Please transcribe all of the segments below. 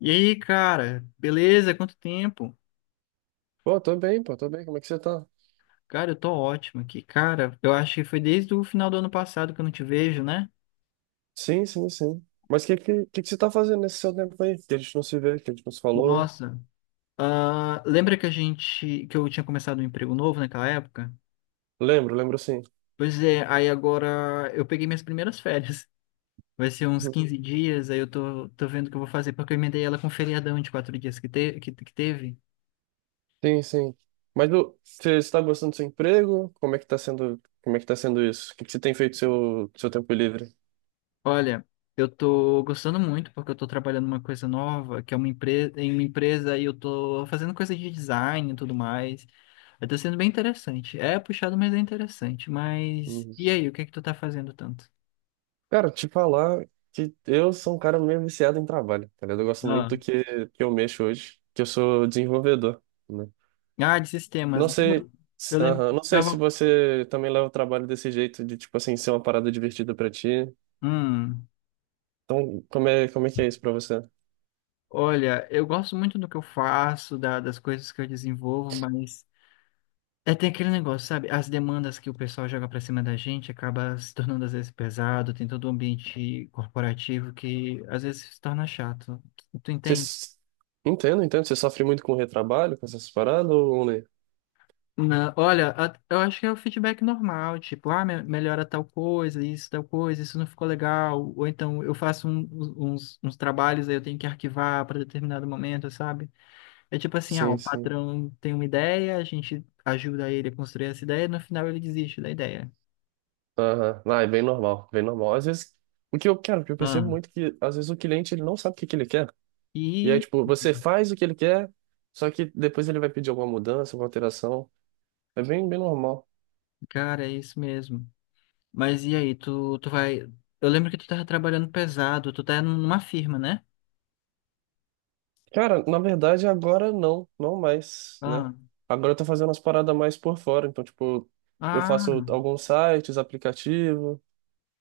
E aí, cara, beleza? Quanto tempo? Pô, tô bem, pô, tô bem. Como é que você tá? Cara, eu tô ótimo aqui. Cara, eu acho que foi desde o final do ano passado que eu não te vejo, né? Sim, sim, sim. Mas o que que você tá fazendo nesse seu tempo aí? Que a gente não se vê, que a gente não se falou. Nossa. Ah, lembra que a gente, que eu tinha começado um emprego novo naquela época? Lembro, lembro sim. Pois é, aí agora eu peguei minhas primeiras férias. Vai ser uns Uhum. 15 dias, aí eu tô vendo o que eu vou fazer, porque eu emendei ela com o feriadão de quatro dias que teve. Sim, sim. Mas ô, você está gostando do seu emprego? Como é que tá sendo, como é que tá sendo isso? O que, que você tem feito seu tempo livre? Olha, eu tô gostando muito porque eu tô trabalhando uma coisa nova, que é uma empresa, em uma empresa e eu tô fazendo coisa de design e tudo mais. Aí tá sendo bem interessante. É puxado, mas é interessante. Mas Uhum. e aí, o que é que tu tá fazendo tanto? Cara, te falar que eu sou um cara meio viciado em trabalho, tá ligado? Eu gosto muito Ah, do que eu mexo hoje, que eu sou desenvolvedor, né? De Não sistemas. sei, Eu lembro aham, que não sei se tava. você também leva o trabalho desse jeito, de, tipo assim, ser uma parada divertida pra ti. Hum, Então, como é que é isso pra você? Olha, eu gosto muito do que eu faço, das coisas que eu desenvolvo, mas é, tem aquele negócio, sabe? As demandas que o pessoal joga pra cima da gente acaba se tornando às vezes pesado, tem todo um ambiente corporativo que às vezes se torna chato. Tu Você... entende? s- Entendo, entendo. Você sofre muito com retrabalho, com essas paradas, ou nem? Não, olha, eu acho que é o feedback normal, tipo, ah, melhora tal coisa, isso não ficou legal, ou então eu faço uns trabalhos, aí eu tenho que arquivar para determinado momento, sabe? É tipo assim, ah, o Sim, sim. patrão tem uma ideia, a gente ajuda ele a construir essa ideia, no final ele desiste da ideia. Aham. Ah, é bem normal, bem normal. Às vezes, o que eu quero, o que eu percebo Ah. muito é que, às vezes, o cliente, ele não sabe o que que ele quer. E aí, E tipo, você faz o que ele quer, só que depois ele vai pedir alguma mudança, alguma alteração. É bem, bem normal. cara, é isso mesmo. Mas e aí, tu vai. Eu lembro que tu tava trabalhando pesado, tu tá numa firma, né? Cara, na verdade, agora não, não mais, né? Ah, Agora eu tô fazendo umas paradas mais por fora, então, tipo, eu faço ah, alguns sites, aplicativo,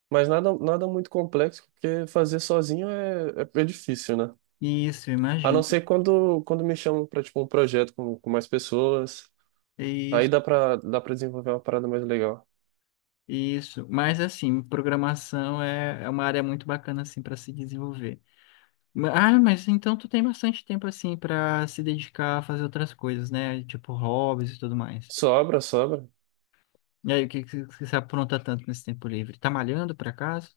mas nada, nada muito complexo, porque fazer sozinho é difícil, né? isso, A não imagino. ser quando, quando me chamam pra, tipo, um projeto com mais pessoas, aí Isso, dá pra desenvolver uma parada mais legal. isso. Mas assim, programação é uma área muito bacana assim para se desenvolver. Ah, mas então tu tem bastante tempo assim para se dedicar a fazer outras coisas, né? Tipo hobbies e tudo mais. Sobra, sobra. E aí, o que que você apronta tanto nesse tempo livre? Tá malhando por acaso?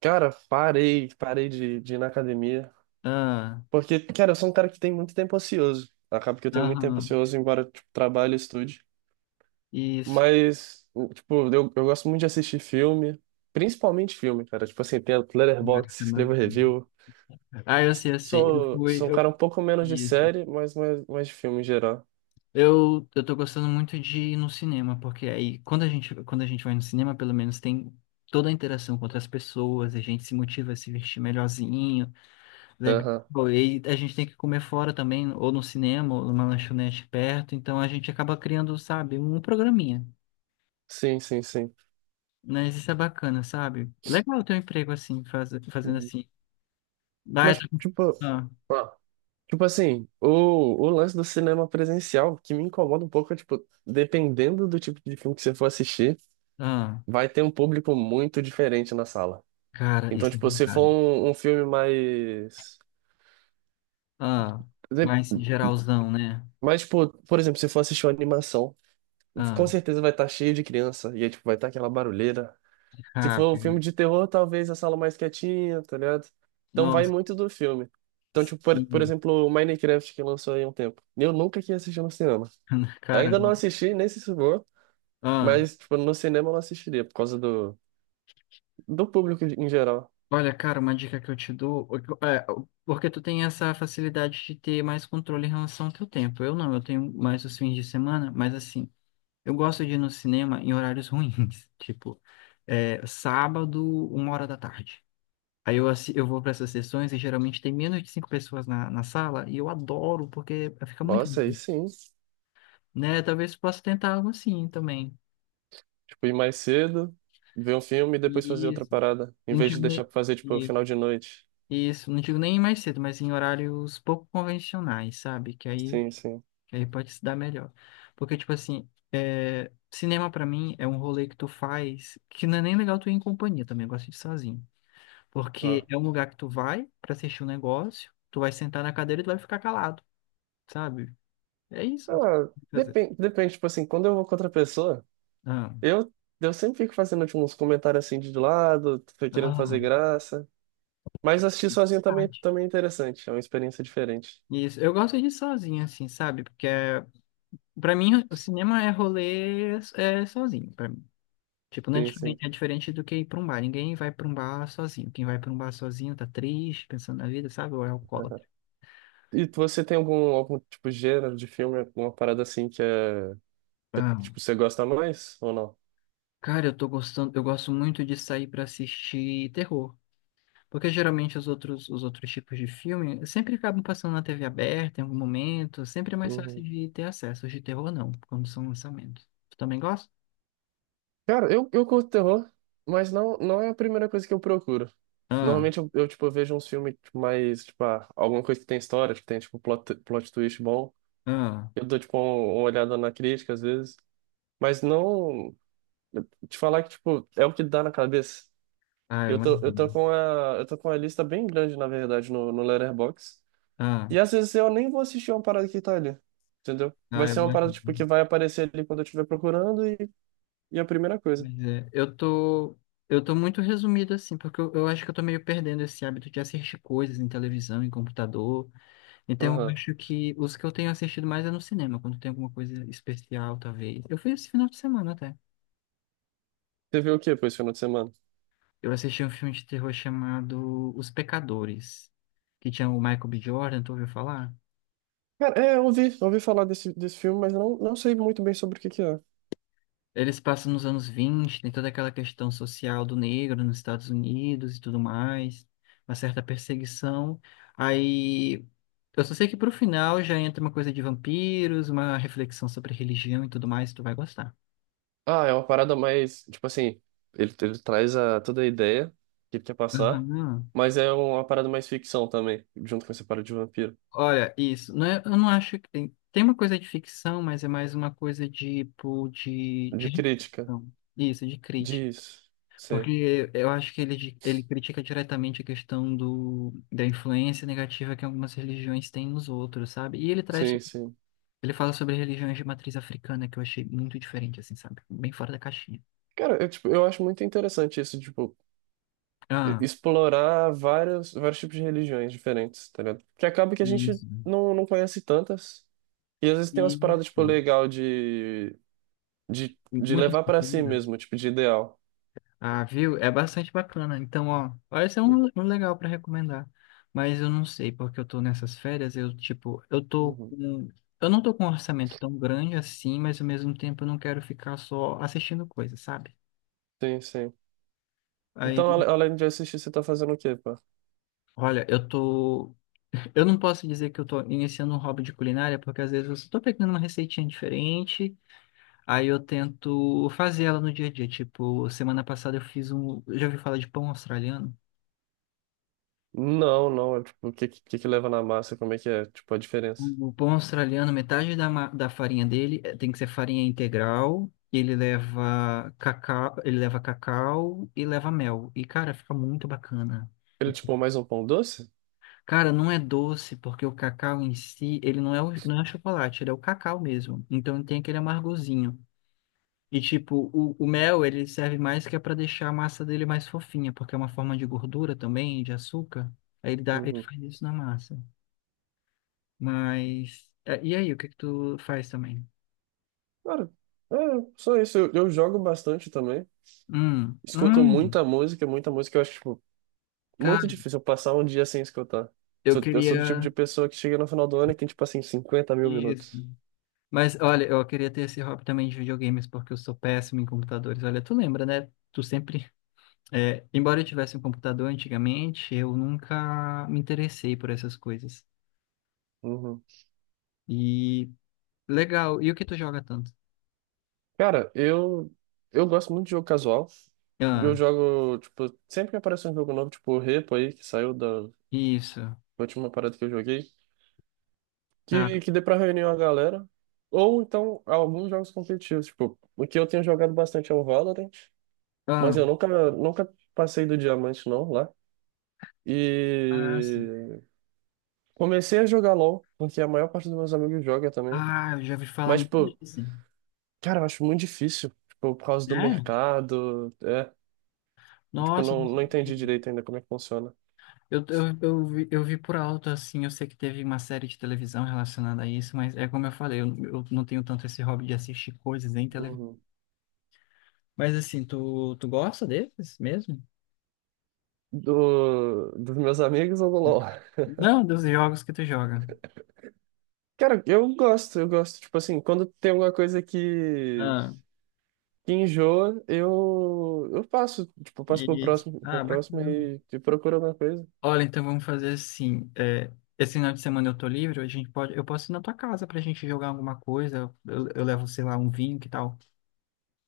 Cara, parei, parei de ir na academia. Ah, Porque, cara, eu sou um cara que tem muito tempo ocioso. Acaba que eu tenho muito tempo aham, ocioso, embora, tipo, trabalhe e estude. isso. Mas, tipo, eu gosto muito de assistir filme, principalmente filme, cara. Tipo assim, tem Agora Letterboxd, que tá escrevo malhando. review. Ah, eu sei, eu sei. Eu Sou, fui, sou um eu cara um pouco menos de Isso. série, mas mais, mais de filme em geral. Eu tô gostando muito de ir no cinema, porque aí quando a gente vai no cinema, pelo menos tem toda a interação com outras pessoas, a gente se motiva a se vestir melhorzinho, legal. Aham. E a gente tem que comer fora também, ou no cinema, ou numa lanchonete perto, então a gente acaba criando, sabe, um programinha. Sim, sim, sim. Mas isso é bacana, sabe? Legal ter um emprego assim, fazendo Uhum. assim. Ah, eu Mas, tô... tipo. ah, Ah. Tipo assim, o lance do cinema presencial que me incomoda um pouco é, tipo, dependendo do tipo de filme que você for assistir, ah, vai ter um público muito diferente na sala. cara, Então, isso é tipo, se for verdade. um, um filme mais. Ah, De- mais geralzão, né? Mais, tipo, por exemplo, se for assistir uma animação, com Ah, certeza vai estar cheio de criança, e aí, tipo, vai estar aquela barulheira. Se for um rápido. filme de terror, talvez a sala mais quietinha, tá ligado? Então vai Nossa, muito do filme. Então, tipo, por sim. exemplo, o Minecraft que lançou aí há um tempo. Eu nunca quis assistir no cinema. Ainda não Caramba. assisti, nem se for. Ah, Mas, tipo, no cinema eu não assistiria, por causa do, do público em geral. olha, cara, uma dica que eu te dou, o que eu- é, o- porque tu tem essa facilidade de ter mais controle em relação ao teu tempo. Eu não, eu tenho mais os fins de semana, mas assim, eu gosto de ir no cinema em horários ruins, tipo, é, sábado, uma hora da tarde. Aí eu, eu vou para essas sessões e geralmente tem menos de cinco pessoas na sala e eu adoro porque fica muito. Nossa, aí sim. Né? Talvez possa tentar algo assim também. Tipo, ir mais cedo, ver um filme e depois fazer outra Isso. parada, em E não vez de digo deixar nem... pra fazer, tipo, Isso. final de noite. Isso. Não digo nem mais cedo, mas em horários pouco convencionais, sabe? Que aí, Sim, sim. que aí pode se dar melhor. Porque, tipo assim, é, cinema pra mim é um rolê que tu faz que não é nem legal tu ir em companhia também, eu gosto de ir sozinho. Porque Ah. é um lugar que tu vai pra assistir um negócio, tu vai sentar na cadeira e tu vai ficar calado, sabe? É isso. Ah, Quer dizer, depende, depende, tipo assim, quando eu vou com outra pessoa, Ah, eu, eu sempre fico fazendo, tipo, uns comentários assim de lado, tô querendo ah, fazer graça. Mas assistir sozinho também, tarde. também é interessante, é uma experiência diferente. Isso, eu gosto de ir sozinho, assim, sabe? Porque é pra mim, o cinema é rolê é, sozinho, pra mim. Tipo, não é Sim, sim. diferente, é diferente do que ir pra um bar. Ninguém vai pra um bar sozinho. Quem vai pra um bar sozinho tá triste, pensando na vida, sabe? Ou é alcoólatra. Você tem algum, algum tipo de gênero de filme, alguma parada assim que é Você- Ah, Tipo, você gosta mais ou não? cara, eu tô gostando, eu gosto muito de sair pra assistir terror. Porque geralmente os outros tipos de filme sempre acabam passando na TV aberta em algum momento. Sempre é mais fácil Uhum. de ter acesso. Os de terror não, quando são lançamentos. Tu também gosta? Cara, eu curto terror, mas não, não é a primeira coisa que eu procuro. Ah, Normalmente eu vejo uns filmes tipo, mais, tipo, ah, alguma coisa que tem história, que tem, tipo, plot, plot twist bom. ah, Eu dou, tipo, uma olhada na crítica, às vezes. Mas não... Te falar que, tipo, é o que dá na cabeça. Eu Eu tô, eu tô imagino. com a, eu tô com uma lista bem grande, na verdade, no, no Letterboxd. Ah, E às vezes eu nem vou assistir uma parada que tá ali, entendeu? Vai eu ser uma parada, tipo, que imagino. vai aparecer ali quando eu estiver procurando E a primeira coisa. Pois é, eu tô muito resumido assim, porque eu acho que eu tô meio perdendo esse hábito de assistir coisas em televisão, em computador. Então eu Aham. acho que os que eu tenho assistido mais é no cinema, quando tem alguma coisa especial, talvez. Eu fui esse final de semana até. Você viu o que depois, final de semana? Eu assisti um filme de terror chamado Os Pecadores, que tinha o Michael B. Jordan, tu ouviu falar? Cara, é, eu ouvi, ouvi falar desse, desse filme, mas não, não sei muito bem sobre o que que é. Eles passam nos anos vinte, tem toda aquela questão social do negro nos Estados Unidos e tudo mais, uma certa perseguição. Aí eu só sei que pro final já entra uma coisa de vampiros, uma reflexão sobre religião e tudo mais, tu vai gostar. Ah, é uma parada mais, tipo assim, ele traz a, toda a ideia que ele quer passar, Aham. mas é um, uma parada mais ficção também, junto com essa parada de vampiro. Olha, isso, não é, eu não acho que tem, tem uma coisa de ficção, mas é mais uma coisa de, tipo, de De crítica. reflexão. Isso, de Diz. Sim, porque eu acho que ele critica diretamente a questão do, da influência negativa que algumas religiões têm nos outros, sabe? E ele traz, sim, sim. ele fala sobre religiões de matriz africana, que eu achei muito diferente, assim, sabe? Bem fora da caixinha. Cara, eu, tipo, eu acho muito interessante isso, tipo, Ah, explorar vários, vários tipos de religiões diferentes, tá ligado? Porque acaba que a gente isso. não, não conhece tantas. E às vezes tem umas paradas, tipo, Isso. legal de Muitas levar pra si culturas. mesmo, tipo, de ideal. Ah, viu? É bastante bacana. Então, ó, parece um, um legal para recomendar. Mas eu não sei, porque eu tô nessas férias, eu, tipo, eu tô Uhum. com... Eu não tô com um orçamento tão grande assim, mas ao mesmo tempo eu não quero ficar só assistindo coisas, sabe? Sim, sim. Aí, Além de assistir, você tá fazendo o quê, pá? olha, eu tô... Eu não posso dizer que eu tô iniciando um hobby de culinária, porque às vezes eu só tô pegando uma receitinha diferente, aí eu tento fazer ela no dia a dia. Tipo, semana passada eu fiz um... Já ouvi falar de pão australiano? Não, não, é tipo, o que, que leva na massa, como é que é, tipo, a diferença? O pão australiano, metade da farinha dele tem que ser farinha integral. E ele leva cacau, ele leva cacau e leva mel. E, cara, fica muito bacana. Ele, tipo, mais um pão doce? Cara, não é doce, porque o cacau em si, ele não é, não é chocolate, ele é o cacau mesmo. Então tem aquele amargozinho. E tipo, o mel, ele serve mais que é para deixar a massa dele mais fofinha, porque é uma forma de gordura também, de açúcar. Aí ele dá, ele Uhum. faz isso na massa. Mas, e aí, o que que tu faz também? Cara, é, só isso, eu jogo bastante também, Hum, escuto hum, muita música, eu acho, tipo, muito cara, difícil eu passar um dia sem escutar. eu Eu sou do tipo queria de pessoa que chega no final do ano e tem, tipo, assim, 50.000 isso. minutos. Mas olha, eu queria ter esse hobby também de videogames, porque eu sou péssimo em computadores. Olha, tu lembra, né? Tu sempre. É, embora eu tivesse um computador antigamente, eu nunca me interessei por essas coisas. Uhum. E legal, e o que tu joga tanto? Cara, eu gosto muito de jogo casual. Eu Ah, jogo, tipo, sempre que aparece um jogo novo, tipo o Repo aí, que saiu da isso, última parada que eu joguei, tá. que dê pra reunir uma galera. Ou então alguns jogos competitivos, tipo, o que eu tenho jogado bastante é o Valorant. Ah, Mas eu nunca, nunca passei do diamante, não, lá. Sim. E comecei a jogar LoL, porque a maior parte dos meus amigos joga também. Ah, eu já ouvi falar Mas, tipo, muito disso. cara, eu acho muito difícil. Tipo, por causa do É? mercado. É. Tipo, Nossa, não, não não sabia. entendi direito ainda como é que funciona. Eu vi por alto, assim, eu sei que teve uma série de televisão relacionada a isso, mas é como eu falei, eu não tenho tanto esse hobby de assistir coisas em televisão. Uhum. Mas assim, tu gosta desses mesmo? Do, dos meus amigos ou do LoL? Não, dos jogos que tu joga. Cara, eu gosto, eu gosto. Tipo assim, quando tem alguma coisa Ah, que enjoa, eu passo. Tipo, eu passo isso. Pro Ah, próximo bacana. E procuro alguma coisa. Olha, então vamos fazer assim. É, esse final de semana eu tô livre, eu posso ir na tua casa pra gente jogar alguma coisa. Eu levo, sei lá, um vinho, que tal?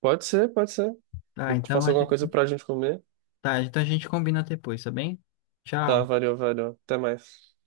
Pode ser, pode ser. Tá, Eu te então faço a alguma gente, coisa pra gente comer. tá, então a gente combina depois, tá bem? Tá, Tchau. valeu, valeu. Até mais.